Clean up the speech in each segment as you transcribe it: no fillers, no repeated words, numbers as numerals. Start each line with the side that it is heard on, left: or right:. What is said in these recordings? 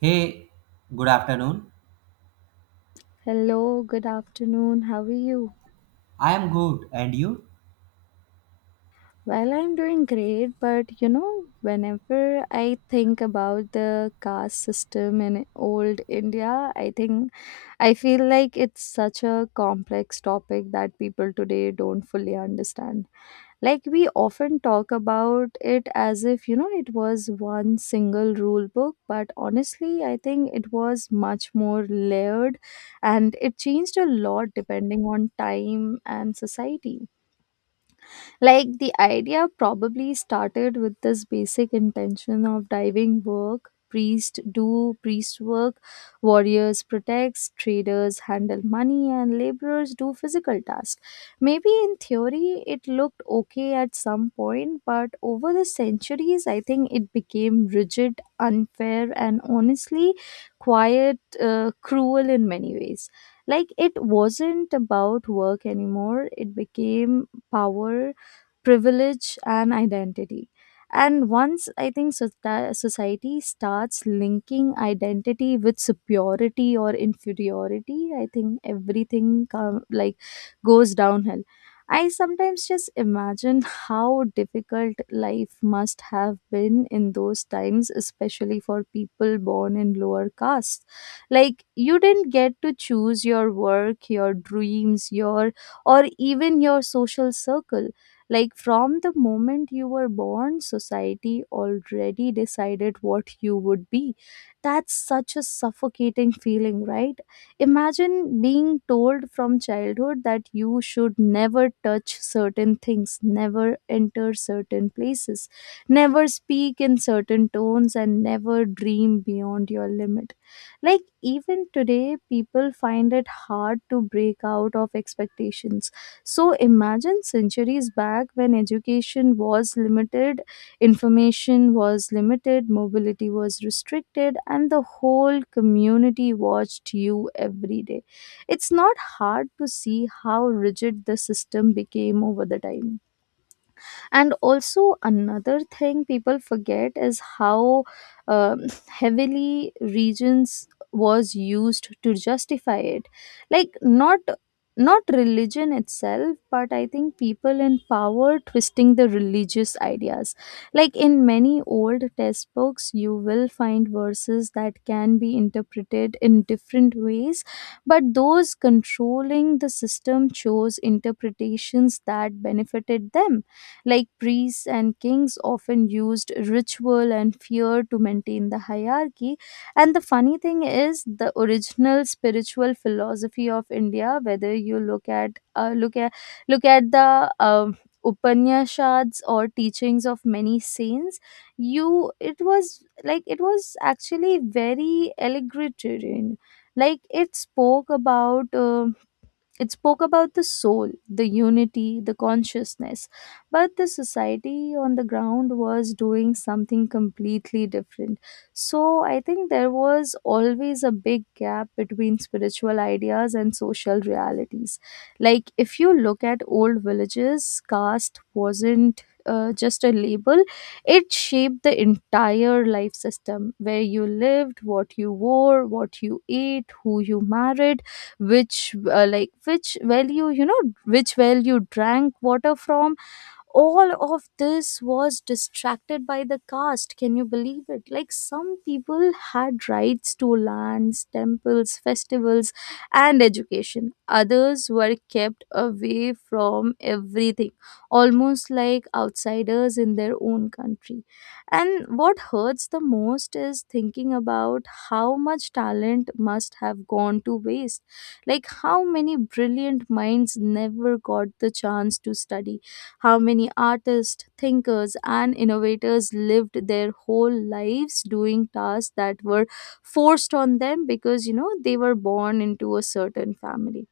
right: Hey, good afternoon.
left: Hello, good afternoon. How are you?
right: I am good, and you?
left: Well, I'm doing great, but you know, whenever I think about the caste system in old India, I feel like it's such a complex topic that people today don't fully understand. Like, we often talk about it as if, you know, it was one single rule book, but honestly, I think it was much more layered and it changed a lot depending on time and society. Like the idea probably started with this basic intention of diving work, priest do priest work, warriors protects, traders handle money, and laborers do physical tasks. Maybe in theory it looked okay at some point, but over the centuries I think it became rigid, unfair, and honestly quiet cruel in many ways. Like it wasn't about work anymore, it became power, privilege, and identity. And once I think society starts linking identity with superiority or inferiority, I think everything come, like, goes downhill. I sometimes just imagine how difficult life must have been in those times, especially for people born in lower castes. Like you didn't get to choose your work, your dreams, your or even your social circle. Like from the moment you were born, society already decided what you would be. That's such a suffocating feeling, right? Imagine being told from childhood that you should never touch certain things, never enter certain places, never speak in certain tones, and never dream beyond your limit. Like even today people find it hard to break out of expectations, so imagine centuries back when education was limited, information was limited, mobility was restricted, and the whole community watched you every day. It's not hard to see how rigid the system became over the time. And also another thing people forget is how um, heavily regions was used to justify it. Like not religion itself, but I think people in power twisting the religious ideas. Like in many old textbooks you will find verses that can be interpreted in different ways, but those controlling the system chose interpretations that benefited them. Like priests and kings often used ritual and fear to maintain the hierarchy. And the funny thing is, the original spiritual philosophy of India, whether you look at the Upanishads or teachings of many saints, you it was like it was actually very allegoritarian. Like it spoke about. It spoke about the soul, the unity, the consciousness. But the society on the ground was doing something completely different. So I think there was always a big gap between spiritual ideas and social realities. Like if you look at old villages, caste wasn't just a label, it shaped the entire life system, where you lived, what you wore, what you ate, who you married, which which well you know, which well you drank water from. All of this was distracted by the caste. Can you believe it? Like some people had rights to lands, temples, festivals, and education, others were kept away from everything, almost like outsiders in their own country. And what hurts the most is thinking about how much talent must have gone to waste. Like how many brilliant minds never got the chance to study, how many artists, thinkers, and innovators lived their whole lives doing tasks that were forced on them because, you know, they were born into a certain family.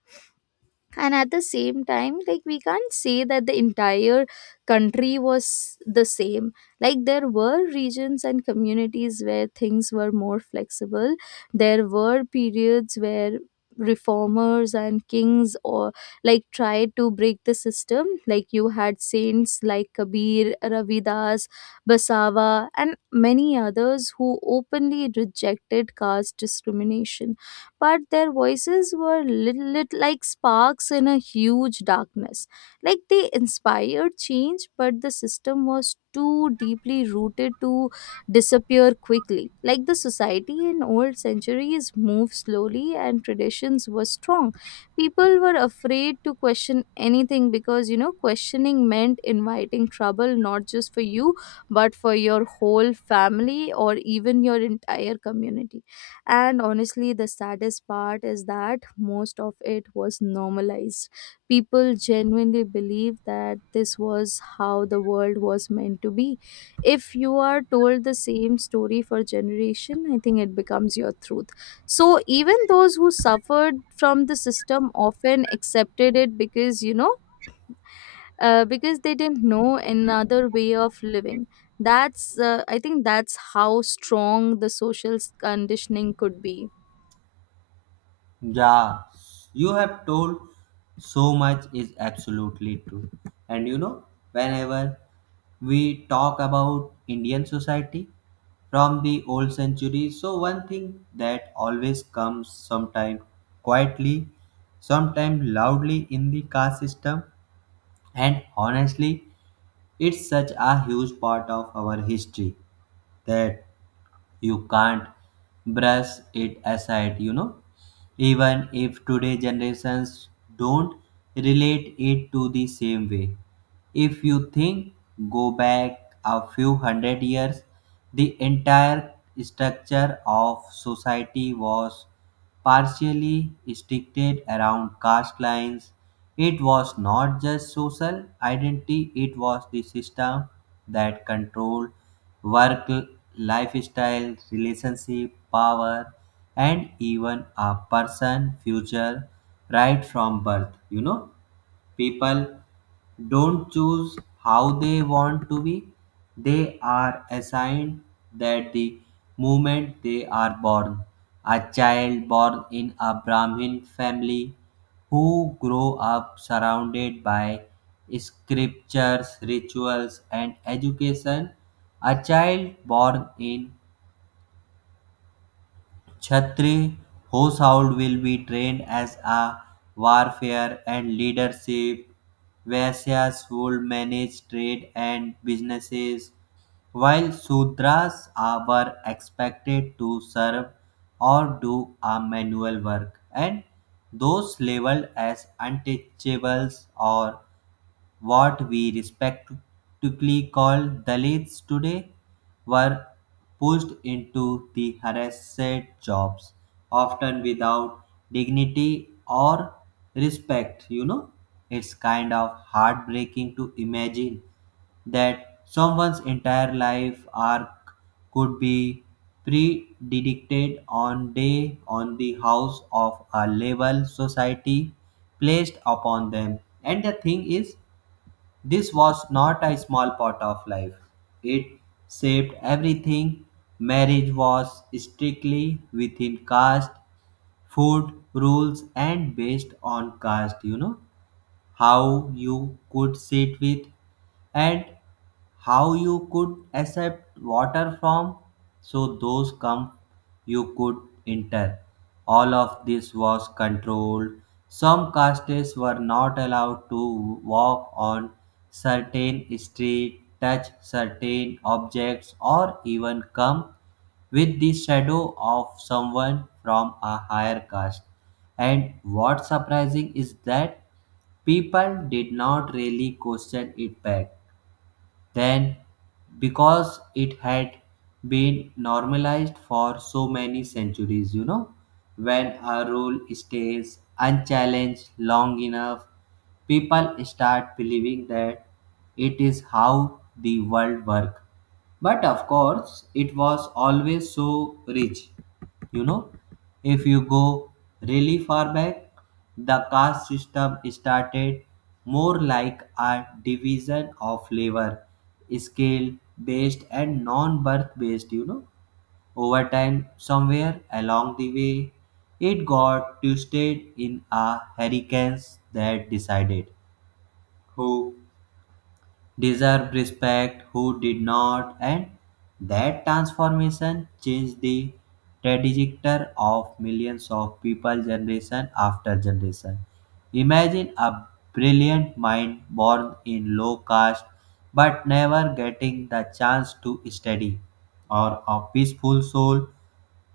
left: And at the same time, like we can't say that the entire country was the same. Like there were regions and communities where things were more flexible, there were periods where reformers and kings or like tried to break the system. Like you had saints like Kabir, Ravidas, Basava, and many others who openly rejected caste discrimination. But their voices were lit like sparks in a huge darkness. Like they inspired change, but the system was too deeply rooted to disappear quickly. Like the society in old centuries moved slowly and traditions were strong. People were afraid to question anything because, you know, questioning meant inviting trouble, not just for you, but for your whole family or even your entire community. And honestly, the saddest part is that most of it was normalized. People genuinely believe that this was how the world was meant to be. If you are told the same story for generation, I think it becomes your truth. So even those who suffered from the system often accepted it because, because they didn't know another way of living. That's, I think that's how strong the social conditioning could be.
right: Yeah, you have told so much is absolutely true. And you know, whenever we talk about Indian society from the old century, so one thing that always comes sometimes quietly, sometimes loudly in the caste system, and honestly, it's such a huge part of our history that you can't brush it aside, you know, even if today generations don't relate it to the same way. If you think go back a few hundred years, the entire structure of society was partially restricted around caste lines. It was not just social identity, it was the system that controlled work, lifestyle, relationship, power, and even a person future right from birth. You know, people don't choose how they want to be, they are assigned that the moment they are born. A child born in a Brahmin family who grow up surrounded by scriptures, rituals, and education. A child born in Chhatri household will be trained as a warfare and leadership. Vaishyas would manage trade and businesses, while Sudras were expected to serve or do a manual work, and those labeled as untouchables or what we respectively call Dalits today were pushed into the harassed jobs, often without dignity or respect. You know, it's kind of heartbreaking to imagine that someone's entire life arc could be predicted on day on the house of a label society placed upon them. And the thing is, this was not a small part of life. It shaped everything. Marriage was strictly within caste, food rules, and based on caste, you know, how you could sit with and how you could accept water from, so those come you could enter, all of this was controlled. Some castes were not allowed to walk on certain street, touch certain objects, or even come with the shadow of someone from a higher caste. And what's surprising is that people did not really question it back then because it had been normalized for so many centuries, you know. When a rule stays unchallenged long enough, people start believing that it is how the world works. But of course, it was always so rich, you know. If you go really far back, the caste system started more like a division of labor, skill based and non birth based, you know. Over time, somewhere along the way, it got twisted in a hurricanes that decided who deserved respect, who did not, and that transformation changed the trajectory of millions of people generation after generation. Imagine a brilliant mind born in low caste but never getting the chance to study, or a peaceful soul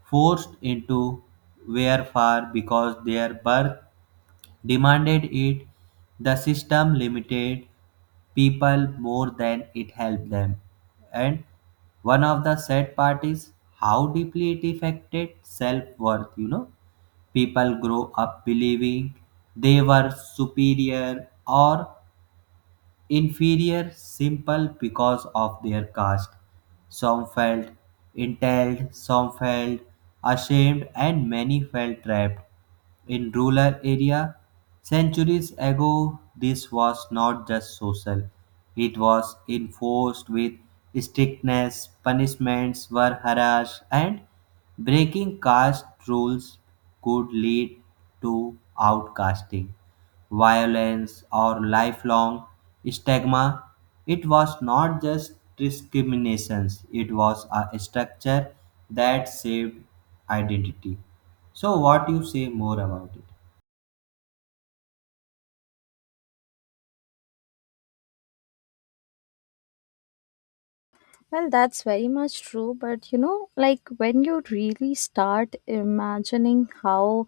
right: forced into warfare because their birth demanded it, the system limited people more than it helped them. And one of the sad part is how deeply it affected self worth. You know, people grow up believing they were superior or inferior simple because of their caste. Some felt entitled, some felt ashamed, and many felt trapped. In rural areas, centuries ago, this was not just social, it was enforced with strictness, punishments were harsh, and breaking caste rules could lead to outcasting violence, or lifelong stigma. It was not just discriminations, it was a structure that shaped identity. So, what you say more about it?
left: Well, that's very much true. But you know, like when you really start imagining how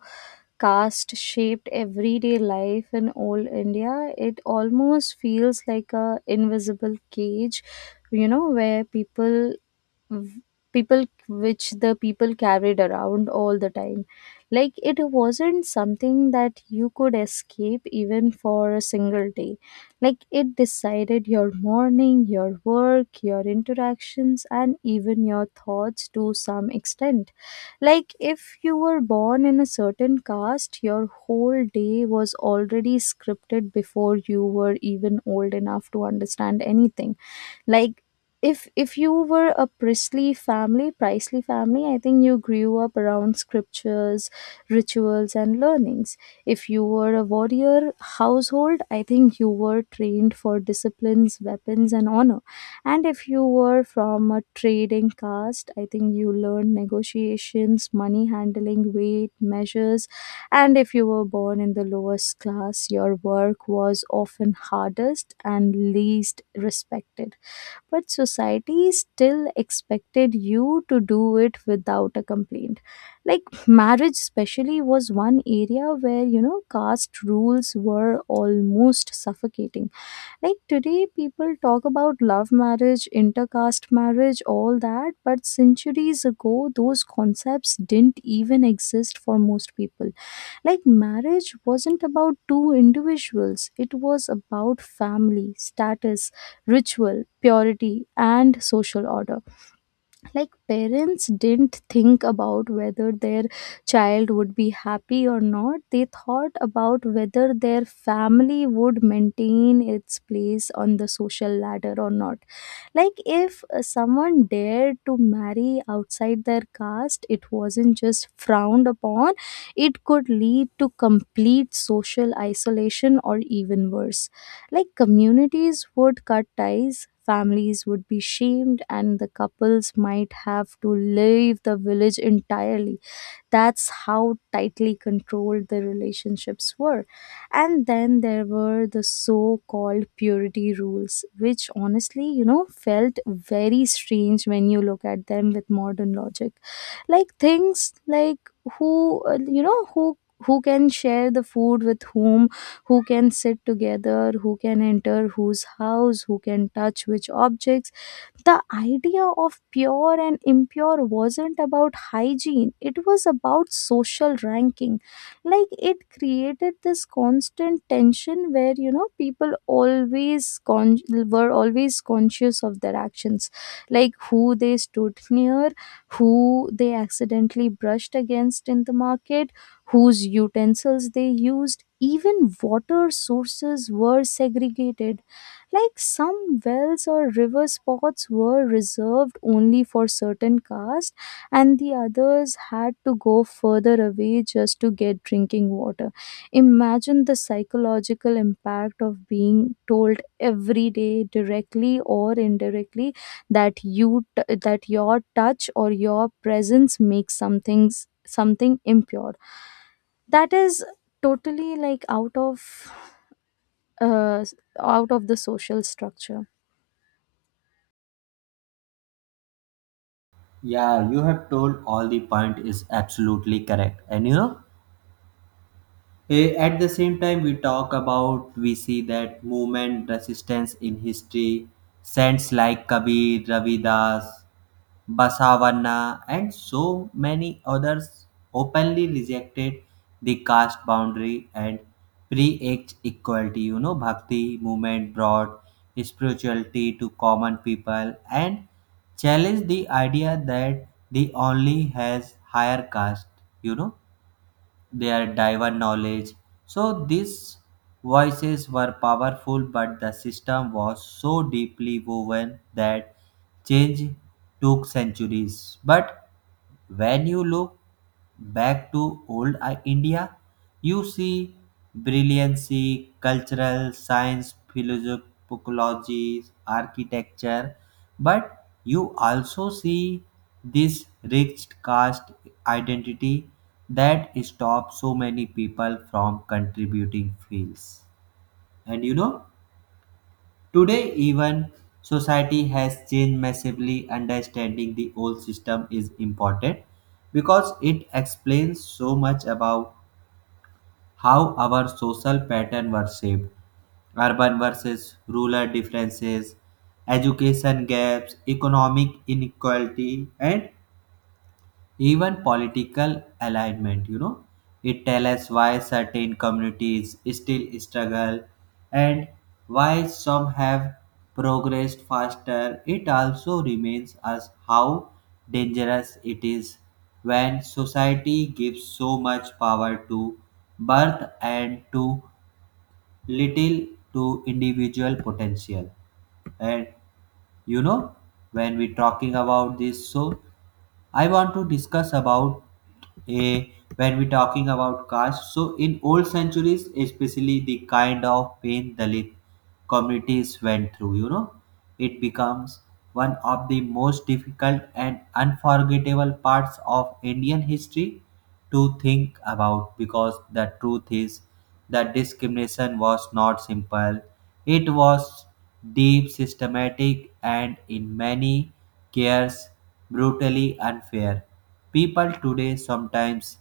left: caste shaped everyday life in old India, it almost feels like a invisible cage, you know, where people v- people which the people carried around all the time. Like it wasn't something that you could escape even for a single day. Like it decided your morning, your work, your interactions, and even your thoughts to some extent. Like if you were born in a certain caste, your whole day was already scripted before you were even old enough to understand anything. Like if you were a priestly family, I think you grew up around scriptures, rituals, and learnings. If you were a warrior household, I think you were trained for disciplines, weapons, and honor. And if you were from a trading caste, I think you learned negotiations, money handling, weight measures. And if you were born in the lowest class, your work was often hardest and least respected, but society still expected you to do it without a complaint. Like marriage, especially, was one area where you know caste rules were almost suffocating. Like today, people talk about love marriage, intercaste marriage, all that, but centuries ago, those concepts didn't even exist for most people. Like, marriage wasn't about two individuals, it was about family, status, ritual, purity, and social order. Like parents didn't think about whether their child would be happy or not, they thought about whether their family would maintain its place on the social ladder or not. Like if someone dared to marry outside their caste, it wasn't just frowned upon, it could lead to complete social isolation or even worse. Like communities would cut ties, families would be shamed, and the couples might have to leave the village entirely. That's how tightly controlled the relationships were. And then there were the so called purity rules, which honestly, you know, felt very strange when you look at them with modern logic. Like things like who, you know, who can share the food with whom, who can sit together, who can enter whose house, who can touch which objects. The idea of pure and impure wasn't about hygiene, it was about social ranking. Like it created this constant tension where, you know, people were always conscious of their actions, like who they stood near, who they accidentally brushed against in the market, whose utensils they used, even water sources were segregated. Like some wells or river spots were reserved only for certain castes, and the others had to go further away just to get drinking water. Imagine the psychological impact of being told every day, directly or indirectly, that that your touch or your presence makes something impure, that is totally like out of out of the social structure.
right: Yeah, you have told all the point is absolutely correct. And you know, eh, at the same time, we talk about, we see that movement resistance in history, saints like Kabir, Ravidas, Basavanna, and so many others openly rejected the caste boundary and preached equality. You know, Bhakti movement brought spirituality to common people and challenged the idea that the only has higher caste, you know, their diver knowledge. So these voices were powerful, but the system was so deeply woven that change took centuries. But when you look back to old India, you see brilliancy, cultural, science, philosophy, architecture, but you also see this rich caste identity that stops so many people from contributing fields. And you know, today, even society has changed massively. Understanding the old system is important because it explains so much about how our social pattern were shaped, urban versus rural differences, education gaps, economic inequality, and even political alignment. You know, it tells us why certain communities still struggle and why some have progressed faster. It also reminds us how dangerous it is when society gives so much power to birth and too little to individual potential. And you know, when we talking about this, so I want to discuss about a when we talking about caste. So in old centuries, especially the kind of pain Dalit communities went through, you know, it becomes one of the most difficult and unforgettable parts of Indian history to think about because the truth is that discrimination was not simple. It was deep, systematic, and in many cases brutally unfair. People today sometimes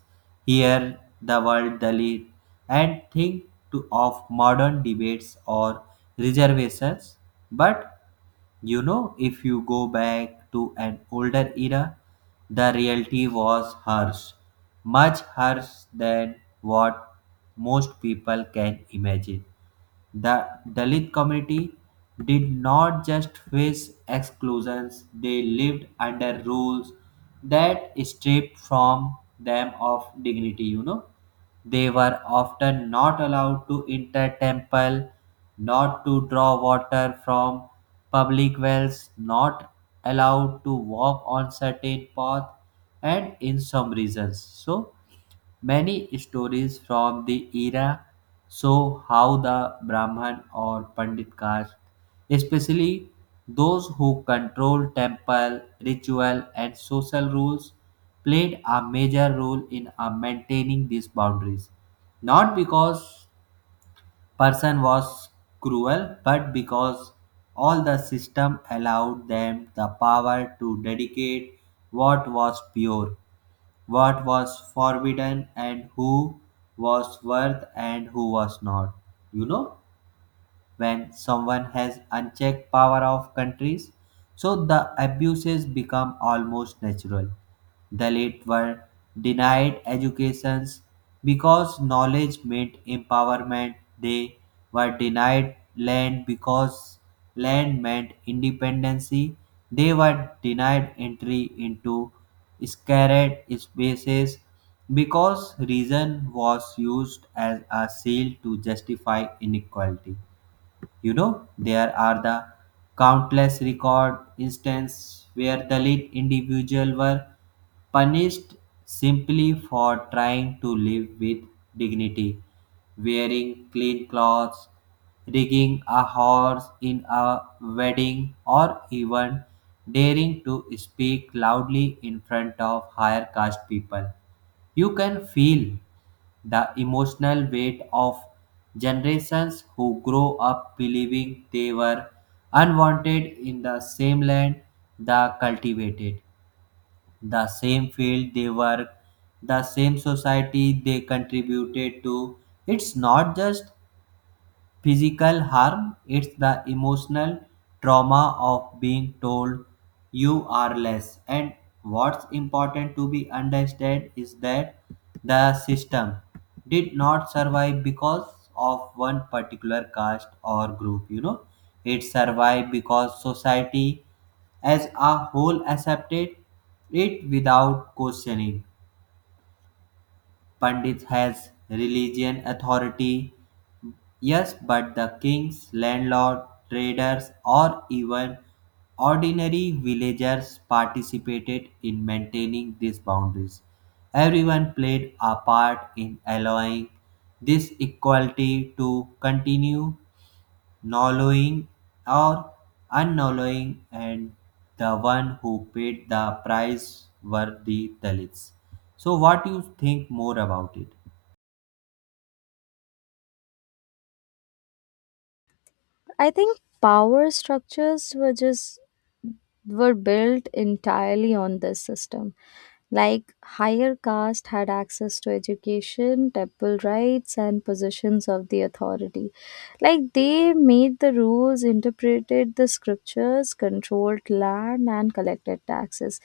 right: hear the word Dalit and think to, of modern debates or reservations, but you know, if you go back to an older era, the reality was harsh, much harsh than what most people can imagine. The Dalit community did not just face exclusions, they lived under rules that stripped from them of dignity, you know. They were often not allowed to enter temple, not to draw water from public wells, not allowed to walk on certain path, and in some reasons. So many stories from the era show how the Brahman or Pandit caste, especially those who controlled temple, ritual, and social rules, played a major role in maintaining these boundaries. Not because person was cruel, but because all the system allowed them the power to dedicate what was pure, what was forbidden, and who was worth and who was not. You know, when someone has unchecked power of countries, so the abuses become almost natural. The late were denied educations because knowledge meant empowerment, they were denied land because land meant independency, they were denied entry into sacred spaces because reason was used as a shield to justify inequality. You know, there are the countless record instances where the lead individual were punished simply for trying to live with dignity, wearing clean clothes, rigging a horse in a wedding, or even daring to speak loudly in front of higher caste people. You can feel the emotional weight of generations who grow up believing they were unwanted in the same land they cultivated, the same field they work, the same society they contributed to. It's not just physical harm, it's the emotional trauma of being told you are less. And what's important to be understood is that the system did not survive because of one particular caste or group, you know, it survived because society as a whole accepted it without questioning. Pandit has religion authority, yes, but the kings, landlord, traders, or even ordinary villagers participated in maintaining these boundaries. Everyone played a part in allowing this equality to continue, knowing or unknowing, and the one who paid the price were the Dalits. So, what do you think more about it?
left: I think power structures were just were built entirely on this system. Like higher caste had access to education, temple rights, and positions of the authority. Like they made the rules, interpreted the scriptures, controlled land, and collected taxes.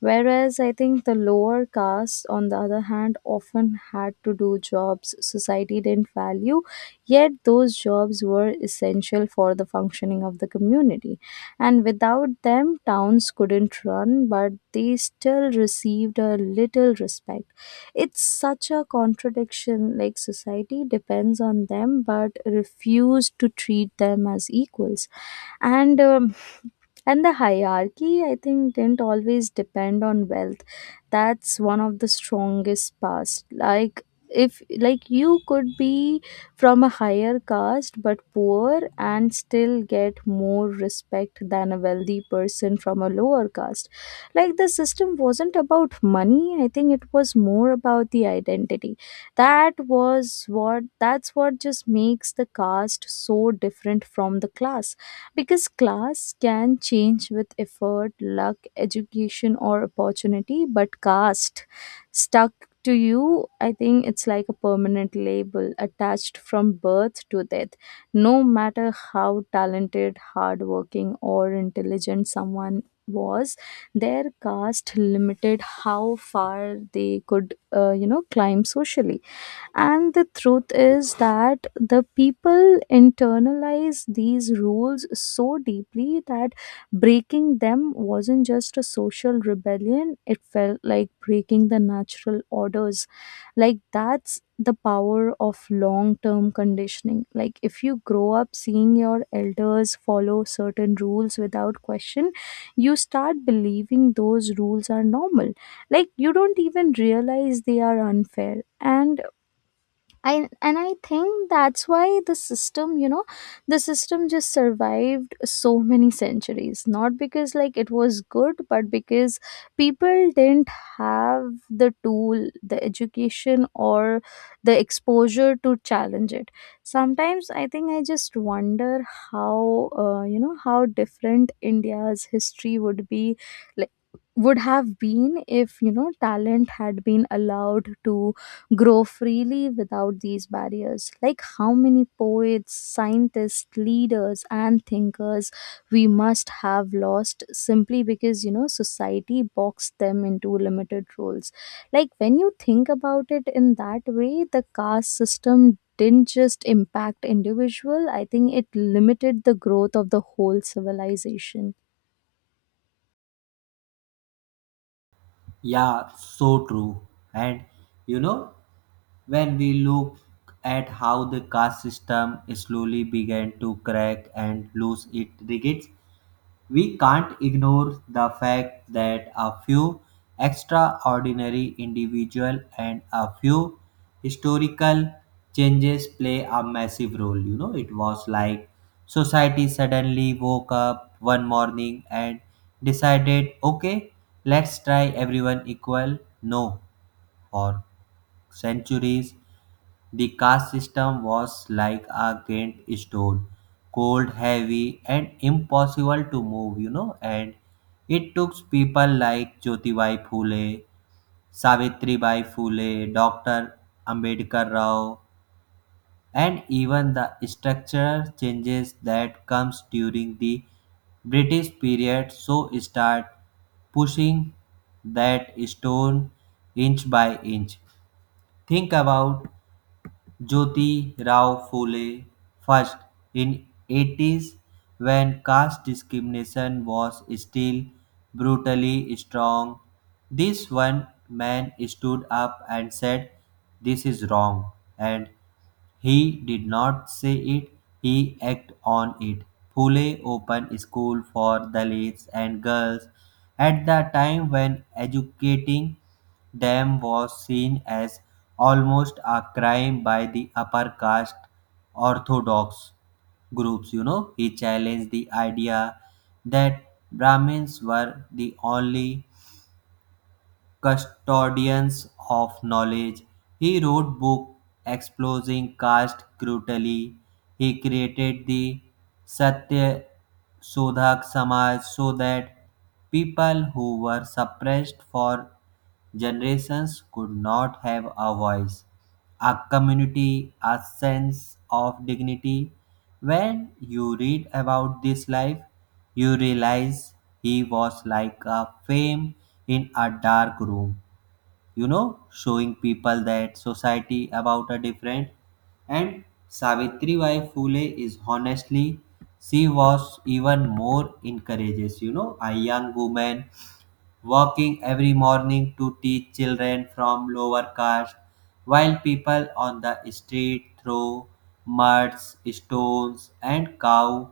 left: Whereas I think the lower caste, on the other hand, often had to do jobs society didn't value, yet those jobs were essential for the functioning of the community, and without them, towns couldn't run, but they still received a little respect. It's such a contradiction, like society depends on them but refused to treat them as equals. And and the hierarchy, I think, didn't always depend on wealth. That's one of the strongest parts. Like, if like you could be from a higher caste but poor and still get more respect than a wealthy person from a lower caste. Like the system wasn't about money, I think it was more about the identity. That's what just makes the caste so different from the class, because class can change with effort, luck, education, or opportunity, but caste stuck to you. I think it's like a permanent label attached from birth to death. No matter how talented, hardworking, or intelligent someone was, their caste limited how far they could, you know, climb socially. And the truth is that the people internalize these rules so deeply that breaking them wasn't just a social rebellion, it felt like breaking the natural orders. Like, that's the power of long term conditioning. Like, if you grow up seeing your elders follow certain rules without question, you start believing those rules are normal. Like you don't even realize they are unfair. And I think that's why the system, you know, the system just survived so many centuries. Not because like it was good, but because people didn't have the tool, the education, or the exposure to challenge it. Sometimes I think I just wonder how, you know, how different India's history would have been if you know talent had been allowed to grow freely without these barriers. Like how many poets, scientists, leaders, and thinkers we must have lost simply because you know society boxed them into limited roles. Like when you think about it in that way, the caste system didn't just impact individual, I think it limited the growth of the whole civilization.
right: Yeah, so true. And you know, when we look at how the caste system slowly began to crack and lose its rigid, we can't ignore the fact that a few extraordinary individuals and a few historical changes play a massive role. You know, it was like society suddenly woke up one morning and decided, okay, let's try everyone equal. No, for centuries the caste system was like a giant stone, cold, heavy, and impossible to move, you know. And it took people like Jyotibai Phule, Savitribai Phule, Dr. Ambedkar Rao, and even the structural changes that comes during the British period so start pushing that stone inch by inch. Think about Jyoti Rao Phule first in 80s when caste discrimination was still brutally strong. This one man stood up and said this is wrong, and he did not say it, he acted on it. Pune opened school for Dalits and girls at the time when educating them was seen as almost a crime by the upper caste orthodox groups. You know, he challenged the idea that Brahmins were the only custodians of knowledge. He wrote books exposing caste cruelty. He created the Satya Sodhak Samaj so that people who were suppressed for generations could not have a voice, a community, a sense of dignity. When you read about this life, you realize he was like a flame in a dark room, you know, showing people that society about a different. And Savitribai Phule is honestly, she was even more encourages, you know, a young woman walking every morning to teach children from lower caste, while people on the street throw muds, stones, and cow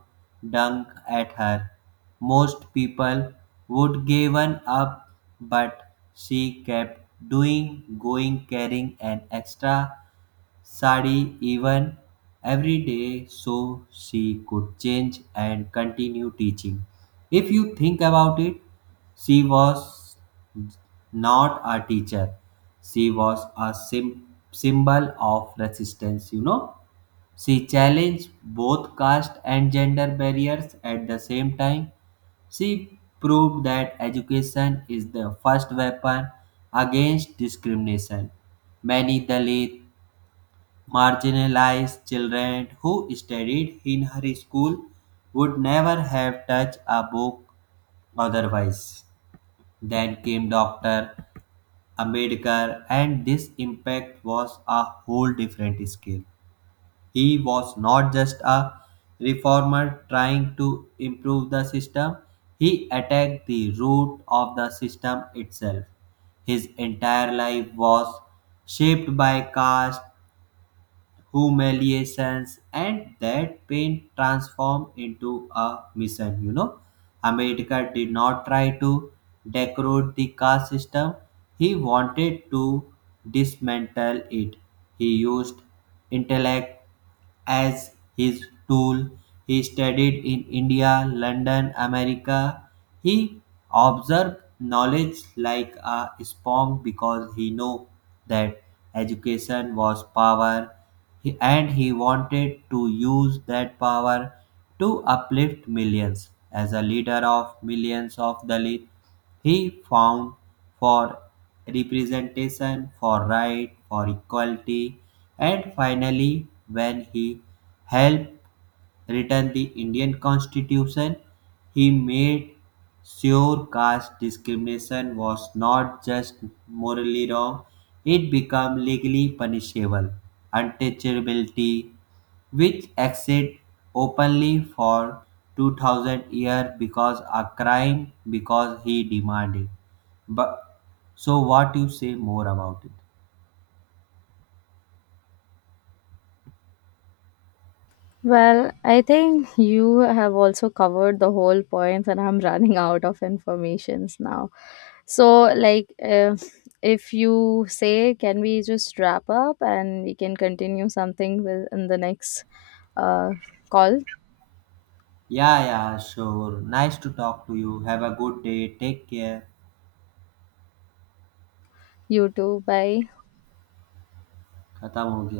right: dung at her. Most people would given up, but she kept doing, going, carrying an extra sari even every day so she could change and continue teaching. If you think about it, she was not a teacher. She was a symbol of resistance, you know. She challenged both caste and gender barriers at the same time. She proved that education is the first weapon against discrimination. Many Dalit marginalized children who studied in her school would never have touched a book otherwise. Then came Dr. Ambedkar, and this impact was a whole different scale. He was not just a reformer trying to improve the system, he attacked the root of the system itself. His entire life was shaped by caste humiliations and that pain transformed into a mission. You know, america did not try to decorate the caste system, he wanted to dismantle it. He used intellect as his tool. He studied in India, London, America. He observed knowledge like a sponge because he knew that education was power. And he wanted to use that power to uplift millions. As a leader of millions of Dalits, he found for representation, for right, for equality, and finally, when he helped written the Indian Constitution, he made sure caste discrimination was not just morally wrong, it became legally punishable. Untouchability, which existed openly for 2,000 years because a crime because he demanded. But so what you say more about it?
left: Well, I think you have also covered the whole points, and I'm running out of informations now. So, like, if you say, can we just wrap up and we can continue something with in the next uh, call?
right: Yeah, yeah, sure. Nice to talk to you. Have a good day. Take care.
left: You too. Bye.
right: खत्म हो गया